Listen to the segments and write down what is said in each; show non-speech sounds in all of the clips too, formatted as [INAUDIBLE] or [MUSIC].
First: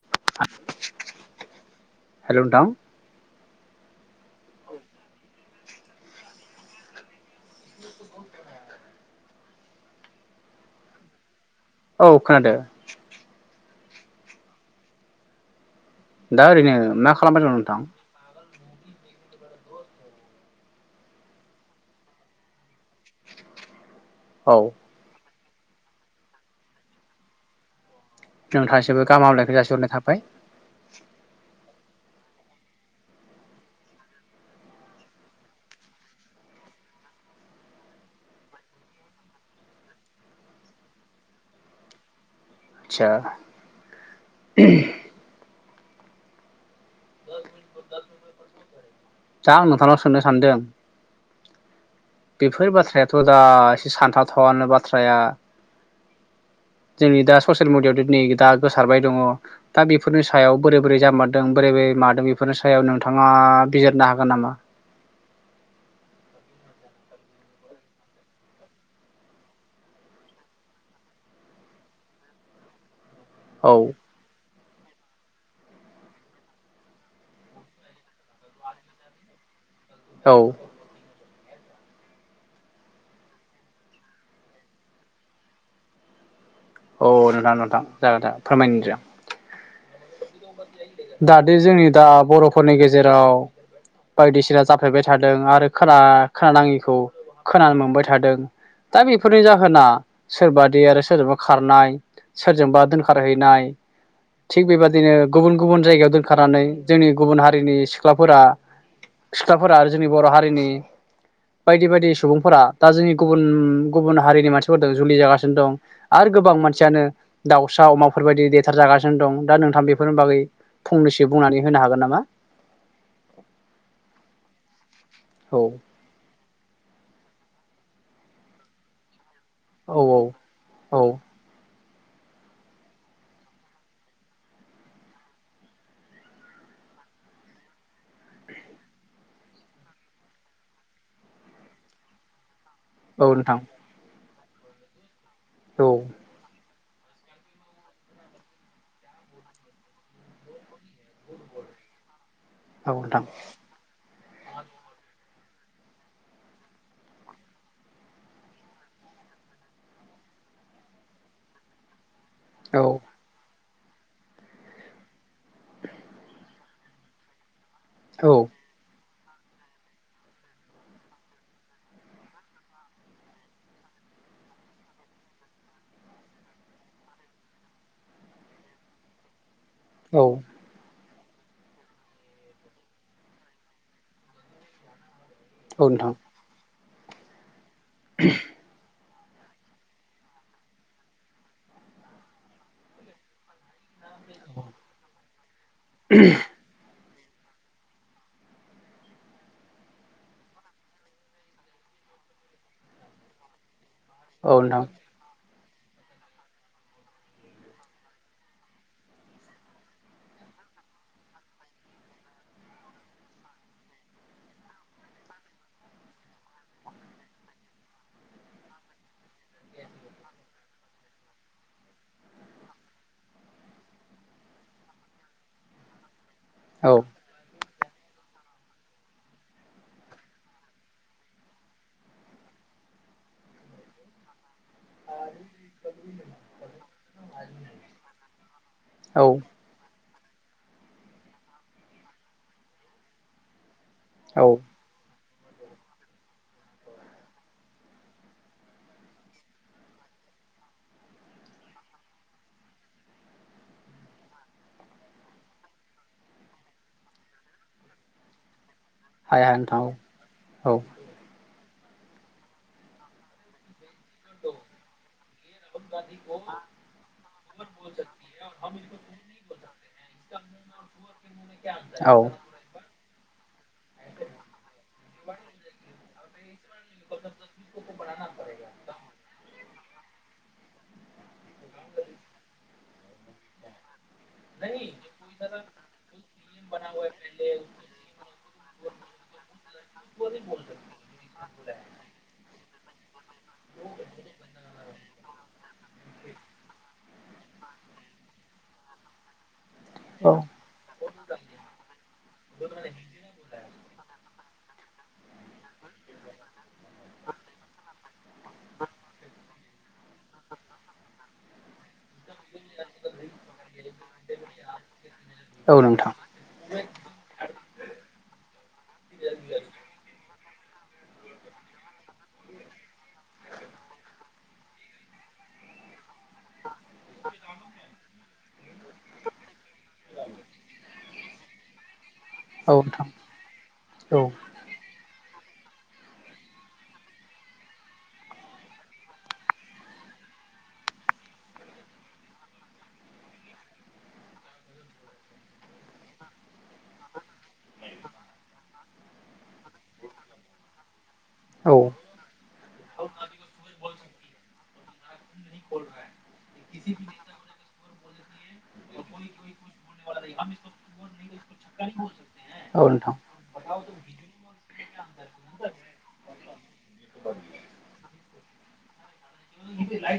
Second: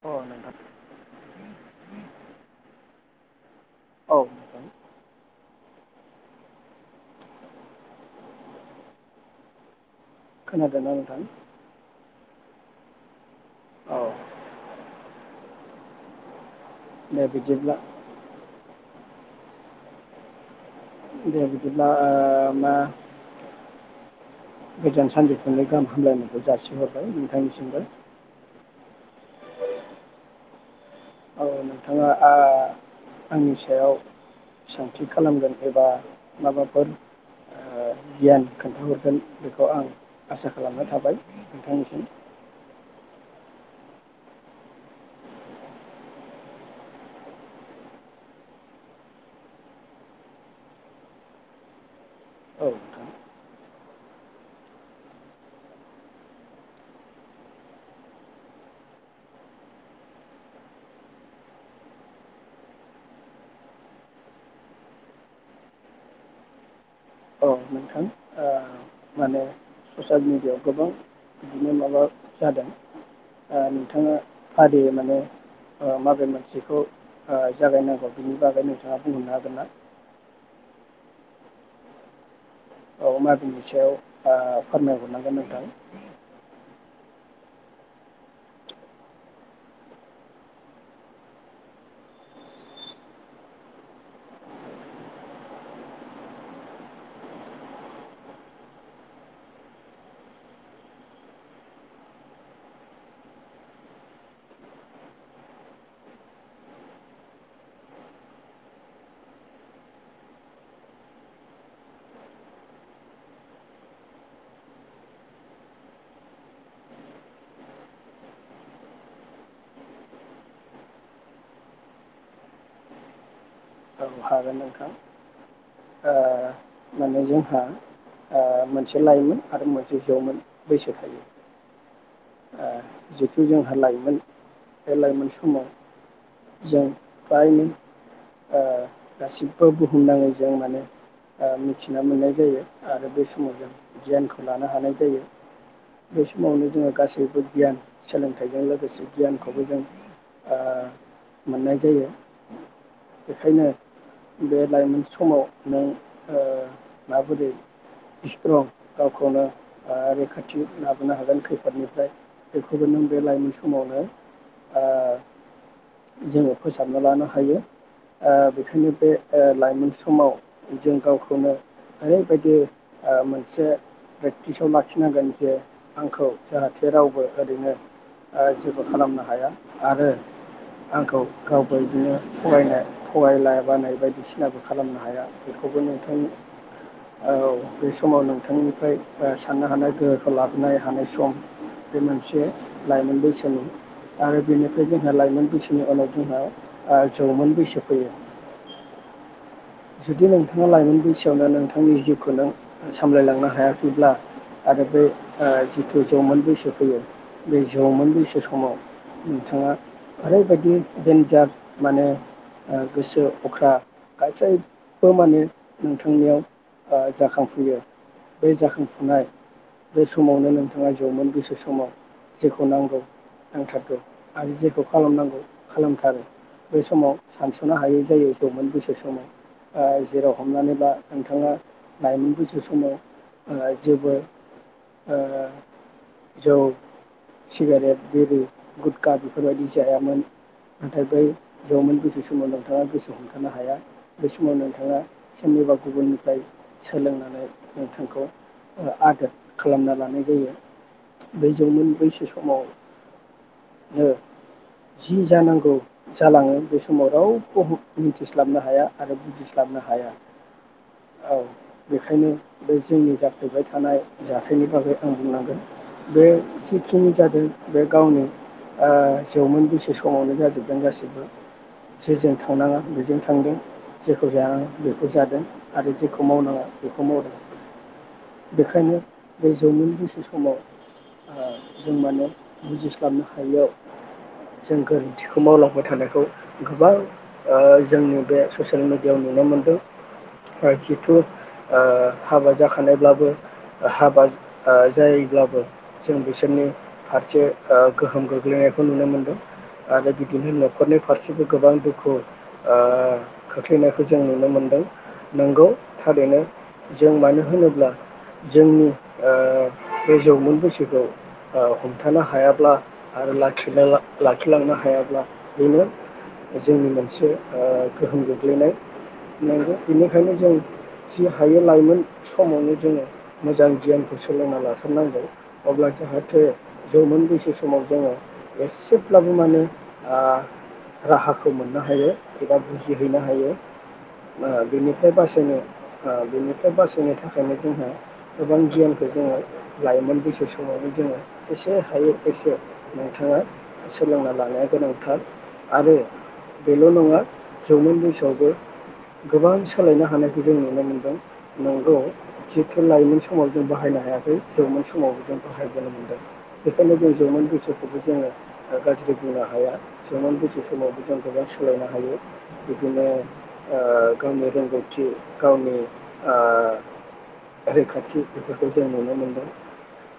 अ नोंथां हेलौ नोंथां। औ। नोंथां खोनादोंना नोंथां? औ खोनादों। औ दा ओरैनो मा दे खालामबाय दं बिदिब्ला नोंथां? दे बिदिब्ला ओ मा औ गोजोन सानजौ गाहाम हामलायनायखौ जासिहरबाय नोंथांनिसिमबो। नोंथांनिसिमबो गाहाम हामग्लायनाय जासिहरनाय थाबाय। औ नोंथाङा ओ आंनि सायाव सोंथि खालामगोन एबा माबाफोर ओ गियान खोन्थाहरगोन बेखौ आं आसा खालामना थाबाय नोंथांनिसिम। आदसा। दा आं नोंथांनाव सोंनो सानदों। औ बेफोर नोंथां बाथ्रायाथ' दा एसे सानथावथावानो बाथ्राया जोंनि दा ससियेल मिडियायाव नै दा गोसारबाय दङ दा बेफोरनि सायाव बोरै बोरै जामारदों बोरै बोरै मादों बेफोरनि सायाव नोंथाङा बिजिरनो हागोन नामा? औ नोंथां ओ माने ससियेल मिडियायाव गोबां बिदिनो माबा जादों। ओ औ नोंथाङा [UNINTELLIGIBLE] माने माबे मोनसेखौ जागायनांगौ बिनि बागै नोंथाङा बुंहरनो हागोन ना? औ। औ मा बिनि सायाव ओ फोरमायहरनांगोन नोंथां? औ नोंथां नोंथां जागोन दे फोरमायनोसै आं। दादि जोंनि दा बर'फोरनि गेजेराव बायदिसिना जाफ्लेबाय थादों आरो खोना खोनानाङिखौ खोनानो मोनबाय थादों दा बेफोरनि जाहोना सोरबादि आरो सोरजोंबा खारनाय सोरजोंबा दोनखारहैनाय थिग बेबादिनो गुबुन गुबुन जायगायाव दोनखानानै जोंनि गुबुन हारिनि सिख्लाफोरा सिख्लाफोरा आरो जोंनि बर' हारिनि बायदि बायदि सुबुंफोरा दा जोंनि गुबुन गुबुन हारिनि मानसिफोरजों जुलि जागासिनो दं आरो गोबां मानसियानो दाउसा अमाफोरबायदि देथारजागासिनो दं दा नोंथां बेफोरनि बागै फंनैसो बुंनानै होनो हागोन नामा? औ हागोन नोंथां। औ माने जोंहा मोनसे लाइमोन आरो औ मोनसे औ जौमोन बैसो औ थायो। जिथु जोंहा लाइमोन बे लाइमोन समाव जों फ्रायनो ओ गासिबो बुहुमनाङै जों माने मिथिना मोननाय जायो। आरो औ बे समाव नोंथां जों गियानखौ लानो हानाय जायो औ बे समावनो जोङो गासैबो गियान सोलोंथाइजों लोगोसे गियानखौबो जों मोननाय जायो बेखायनो [INAUDIBLE] बे लाइमोन समाव नों माबोरै स्ट्रं गावखौनो रैखाथि लाबोनो हागोन खै खैफोदनिफ्राय औ बेखौबो नों बे लाइमोन समावनो जोङो फोसाबना लानो हायो औ बेखायनो बे लाइमोन समाव जों गावखौनो ओरैबायदि मोनसे प्रेक्टिसाव लाखिनांगोन जे आंखौ जाहाथे रावबो ओरैनो जेबो खालामनो हाया आरो औ आंखौ गावबो बिदिनो फरायनाय फरायला बानाय बायदिसिनाबो खालामनो हाया बेखौबो नोंथां औ बे समाव नोंथांनिफ्राय ओ साननो हानाय गोहोखो लाबोनाय हानाय सम बे मोनसे लाइमोन बैसोनि आरो बेनिफ्राय जोंहा लाइमोन नि अनगिहा आ जौमोन बैसो फैयो जुदि नोंथाङा लाइमोन बैसोआवनो नोंथांनि जिउखौ नों सामलायलांनो हाया खैब्ला औ आर नोंथां बेखौ ओ जिथु जौमोन बैसो फैयो बे जौमोन बैसो समाव नोंथाङा ओरैबायदि देन्जार माने ओ गोसो अख्रा गासै बो माने नोंथांनियाव ओ जाखांफुयो, बे जाखांफुनाय बे समावनो नोंथाङा जौमोन गोसो समाव जेखौ नांगौ नांथारगौ आरो जेखौ खालामनांगौ खालामथारो। बै औ समाव सान सनो हायै जायो जौमोन बैसो समाव ओ जेराव हमनानै ला नोंथाङा लायमोन बैसो समाव ओ जेबो ओ जौ सिगारेट, बिरि, गुदका औ बेफोरबायदि जायामोन नाथाय बै जौमोन बैसो समाव नोंथाङा गोसो हमथानो हाया औ समाव नोंथाङा सोरनिबा गुबुननिफ्राय सोलोंनानै नोंथांखौ ओ आदोर खालामना लानाय जायो। बै जौमोन बैसो समावनो जि जानांगौ जालाङो बे समाव रावबो हम मिथिस्लाबनो हाया आरो हाया बुजिस्लाबनो नोंथां हाया औ औ बेखायनो बे जोंनि जाफ्लेबाय थानाय जाथायनि बागै आं बुंनांगोन, बे जिखिनि जादों बे गावनि ओ जौमोन बैसो समावनो जाजोबदों गासिबो, औ जेजों थांनाङा बेजों थांदों जेखौ जानाङा बेखौ जादों आरो जेखौ मावनाङा बेखौ मावदों, बेखायनो बे जौमोन बैसो समाव ओ जों माने बुजिस्लाबनो हायैयाव जों गोरोन्थिखौ मावलांबाय थानायखौ गोबां ओ जोंनि बे सियेल मिडियाव नुनो मोनदों ओ जिथु ओ हाबा जाखानायब्लाबो हाबा ओ जायोब्लाबो जों बिसोरनि फारसे ओ गोहोम गोग्लैनायखौ नुनो मोन्दों आरो औ बिदिनो नखरनि फारसेबो गोबां दुखु ओ खोख्लैनायखौ जों नुनो मोनदों, नोंगौ थारैनो जों मानो होनोब्ला जोंनि ओ बे जौमोन बैसोखौ ओ हमथानो हाया आरो लाखिलांनो हायाब्ला औ बेनो नोंथां जोंनि मोनसे गोहोम गोग्लै गेलेनाय नांगौ बेनिखायनो जों जि हायो लाइमोन समावनो जोङो मोजां गियानखौ सोलोंना लाथारनांगौ अब्ला जाहाथे जौमोन बैसो समाव जोङो एसेब्लाबो माने राहाखौ मोननो हायो एबा औ बुजिायो नोंथां हैनो हायो औ बेनिफ्राय बा बो बेनिफ्राय बासायनो थाखायनो जोंहा गोबां गियानखौ जोङो लायोमोन बैसो समावनो जोङो जेसे हायो एसे नोंथाङा सोलोंना लानाया गोनांथार आरो बेल' नङा जौमोन बैसोआवबो गोबां सोलायनो हानायखौ जों नुनो मोन्दों औ नंगौ जिथु लाइमोन समाव जों बाहायनो हायाखै जौमोन समावबो जों बाहायबोनो मोनदों बेखायनो जों जौमोन बैसोखौबो जोङो गाज्रि बुंनो हाया जौमोन बैसो समावबो जों गोबां सोलायनो हायो औ बिदिनो नोंथां गावनि रोंगौथि गावनि रैखाथि बेफोरखौ जों नुनो मोनदों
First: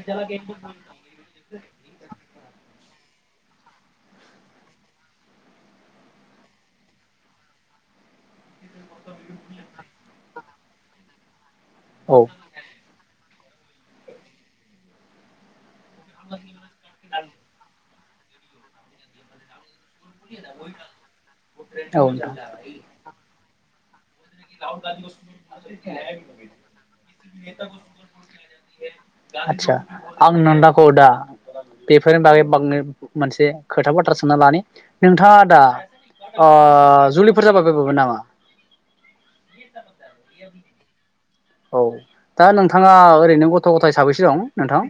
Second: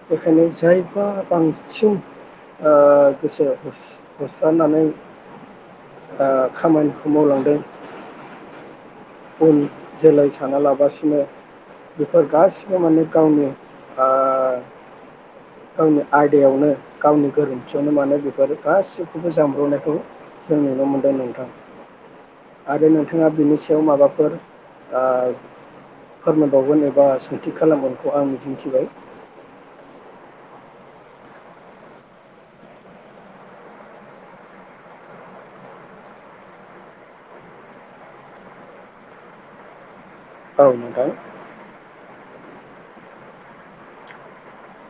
बेखायनो जायफा आं सिम गोसो होसारनानै खामानि सोमावलांदों उन जोलै साना लाबासिनो बेफोर औ गासिबो माने गावनि गावनि आयदायावनो गावनि गोरोन्थियावनो मानो बेफोर गासिखौबो जामब्र'नायखौ जों नुनो मोनदों नोंथां औ नोंथां आरो नोंथाङा बेनि खायाव माबाफोर फोरमायबावगोन एबा सोंथि खालामगोनखौ आं मिजिंथिबाय आचसा [UNINTELLIGIBLE] औ दा बेफोरनि बागै मोनसे खोथा बाथ्रा सोंना लानो नोंथाङा दा जुलिफोर जाबाय बबो नामा औ नोंथां औ दा नोंथाङा ओरैनो गथ' गथाइ साबैसो दं नोंथां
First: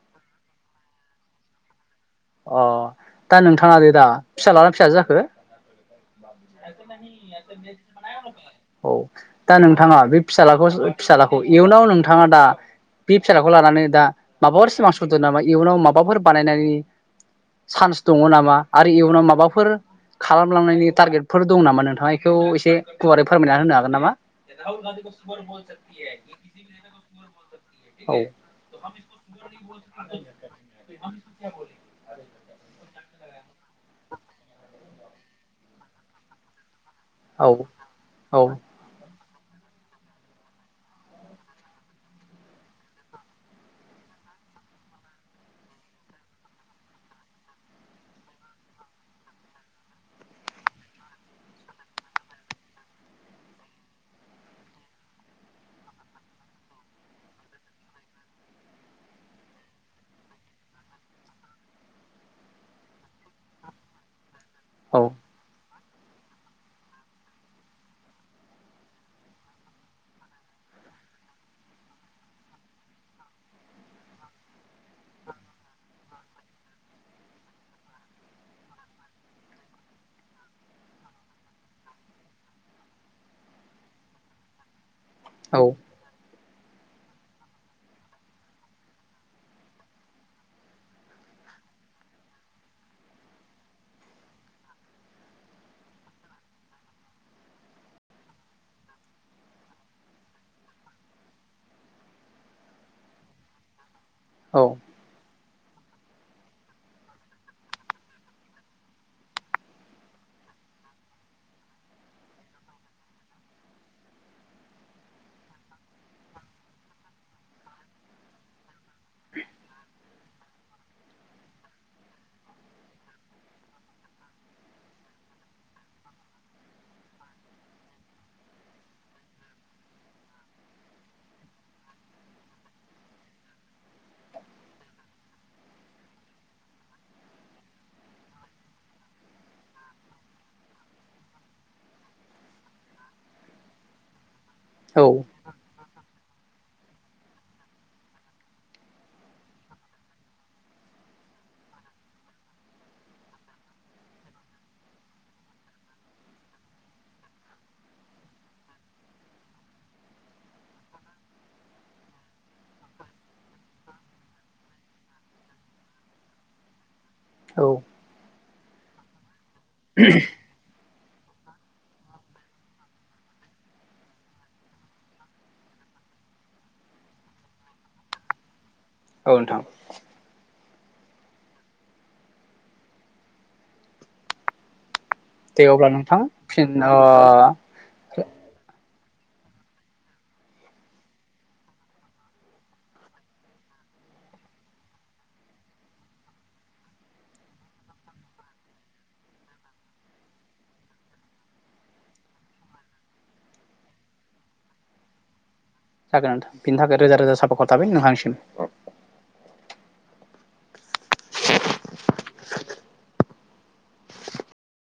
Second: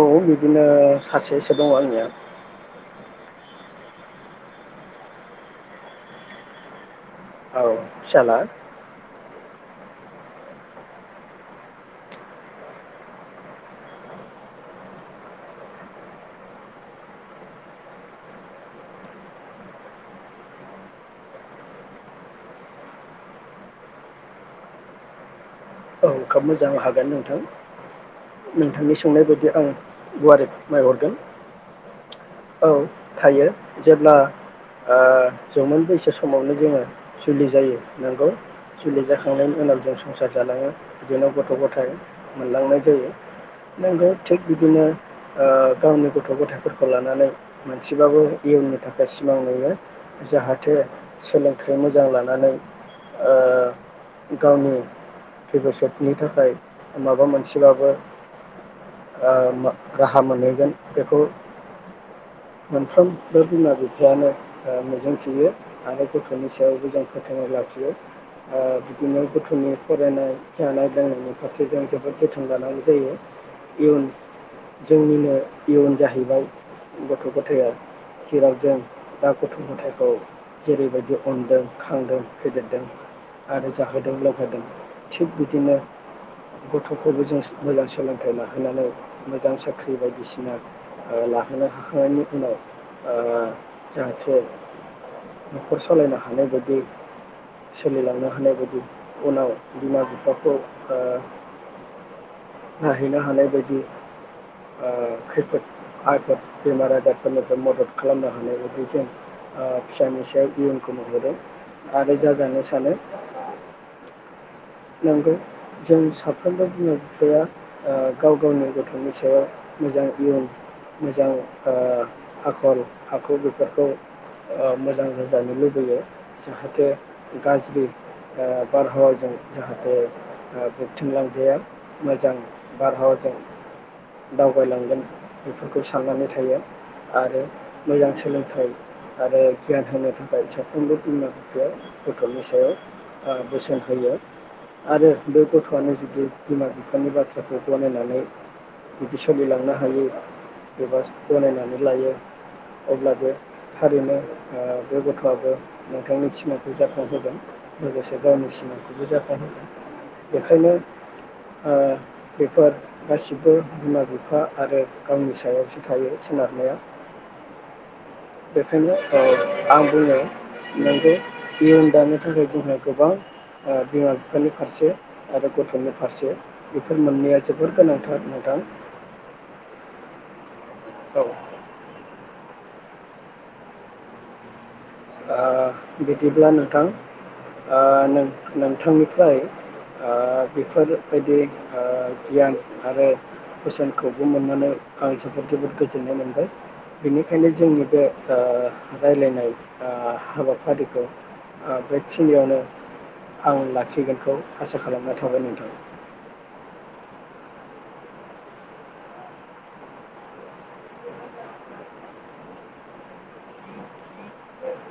औ बिदिनो सासेसो दङ आंनिया अ दा नोंथाङा दे दा फिस्लाना फिसाजो जाखो? औ फिसाला औ दा नोंथाङा बे फिसालाखौ फिसालाखौ इयुनाव नोंथाङा दा बे फिसालाखौ लानानै दा माबाफोर सिमां सुदो नामा इयुनाव माबाफोर बानायनायनि चान्स दङ नामा आरो इयुनाव माबाफोर खालामलांनायनि टारगेटफोर दं नामा नोंथां बेखौ एसे गुवारै फोरमायना होनो हागोन नामा? खाब मोजां हागोन नोंथां नोंथांनि सोंनाय बायदि आं गुवारै फोरमायहरगोन। औ थायो जेब्ला ओ जौमोन बैसो समावनो जोङो औ जुलि जायो नोंगौ जुलि जाख खांनायनि उनाव जों संसार जालाङो। बिदिनो गथ' गथायाइ मोनलांनाय जायो नंगौ थिग बिदिनो गावनि गथ' गथायाइफोरखौ लानानै मोनसेबाबो इयुननि थाखाय सिमां नुयो जाहाथे सोलोंथाइ मोजां लानानै ओ गावनि फबिसतनि थाखाय माबा मोनसेबाबो ओ राहा मोनहैगोनखौ मोनफ्रोमबो बिमा बिफायानो ओ औ मिजिं थियो। आरो गथ'नि सायावबो जों फोथांना लाखियो ओ बिदिनो गथ'नि फरायनाय जानाय लोंनायनि फारसे जों जोबोद जोथोन जानांगौ जायो इयुन जोंनिनो इयुन जाहैबाय गथ' गथाया जेराव जों दा गथ' गथायखौ जेरैबायदि अनदों खांदों फेदेरदों आरो जाहोदों लोंहोदों। थिग औ बिदिनो गथ'खौबो जों मोजां सोलोंथाइ लाहोनानै मोजां साख्रि बायदिसिना ओ लाहोनो हाखांनायनि उनाव ओ जाहाथे न'खर सालायनो हानाय बायदि सोलिलांनो हानाय बायदि उनाव बिमा बिफाखौ ओ नाहैनो हानाय बायदि ओ खैफोद आबोद बेमार आजारफोरनिफ्राय मदद खालामनो हानाय बायदि जों फिसानि सायाव इयुनखौ नुबोदों आरो जाजानो सानो नंगौ जों साफ्रोमबो बिमा बिफाया ओ गाव गावनि गथ'नि सायाव मोजां इयुन मोजां ओ आखल आखु बेफोरखौ मोजां होजानो लुबैयो जाहाथे गाज्रि ओ बारहावा जों जाहाथे बोबथिं लांजाया मोजां बारहावाजों दावबायलांगोन बेफोरखौ साननानै थायो आरो मोजां सोलोंथाइ आरो गियान होनो थाखाय साफ्रोमबो बिमा बिफाया गथ'नि सायाव बोसोन होयो। औ आरो बे गथ'आनो ज जुदि बिमा बिफानि बाथ्राखौ गनायनानै जुदि सोलिलांनो हायो एबा गनायनानै लायो अब्ला बे थारैनो बे ओ गथ'आबो नोंथांनि सिमांखौ जाफुंहोगोन लोगोसे गावनि सिमांखौ बो जाफुंहोगोन बेखायनो बेफोर गासिबो बिमा बिफा आरो गावनि सायावसो थायो सोनारनाया। औ बेखायनो औ आं बुङो नंगौ नियम दानो थाखाय जोंहा गोबां आ बिमा बिफानि फारसे आरो गथ'नि फारसे बेफोर मोननैया जोबोर गोनांथार नोंथां। औ नोंथां। औ दे अब्ला ओ नोंथां बिदिब्ला फिन नोंथां ओ नों-नों बिथांनिफ्राय ओ बेफोरबायदि ओ गियान आरो कुइसनखौबो मोननानै आं जोबोद जोबोद गोजोननाय मोनबाय बेनिखायनो जोंनि बे ओ राय्लायनाय आ हाबाफारिखौ ओ बेखिनियावनो आं लाखिगोनखौ आसा खालामनाय थाबाय नोंथां। जागोनां बिनि थाखाय रोजा रोजा साफाखर थाबाय नोंथांसिम।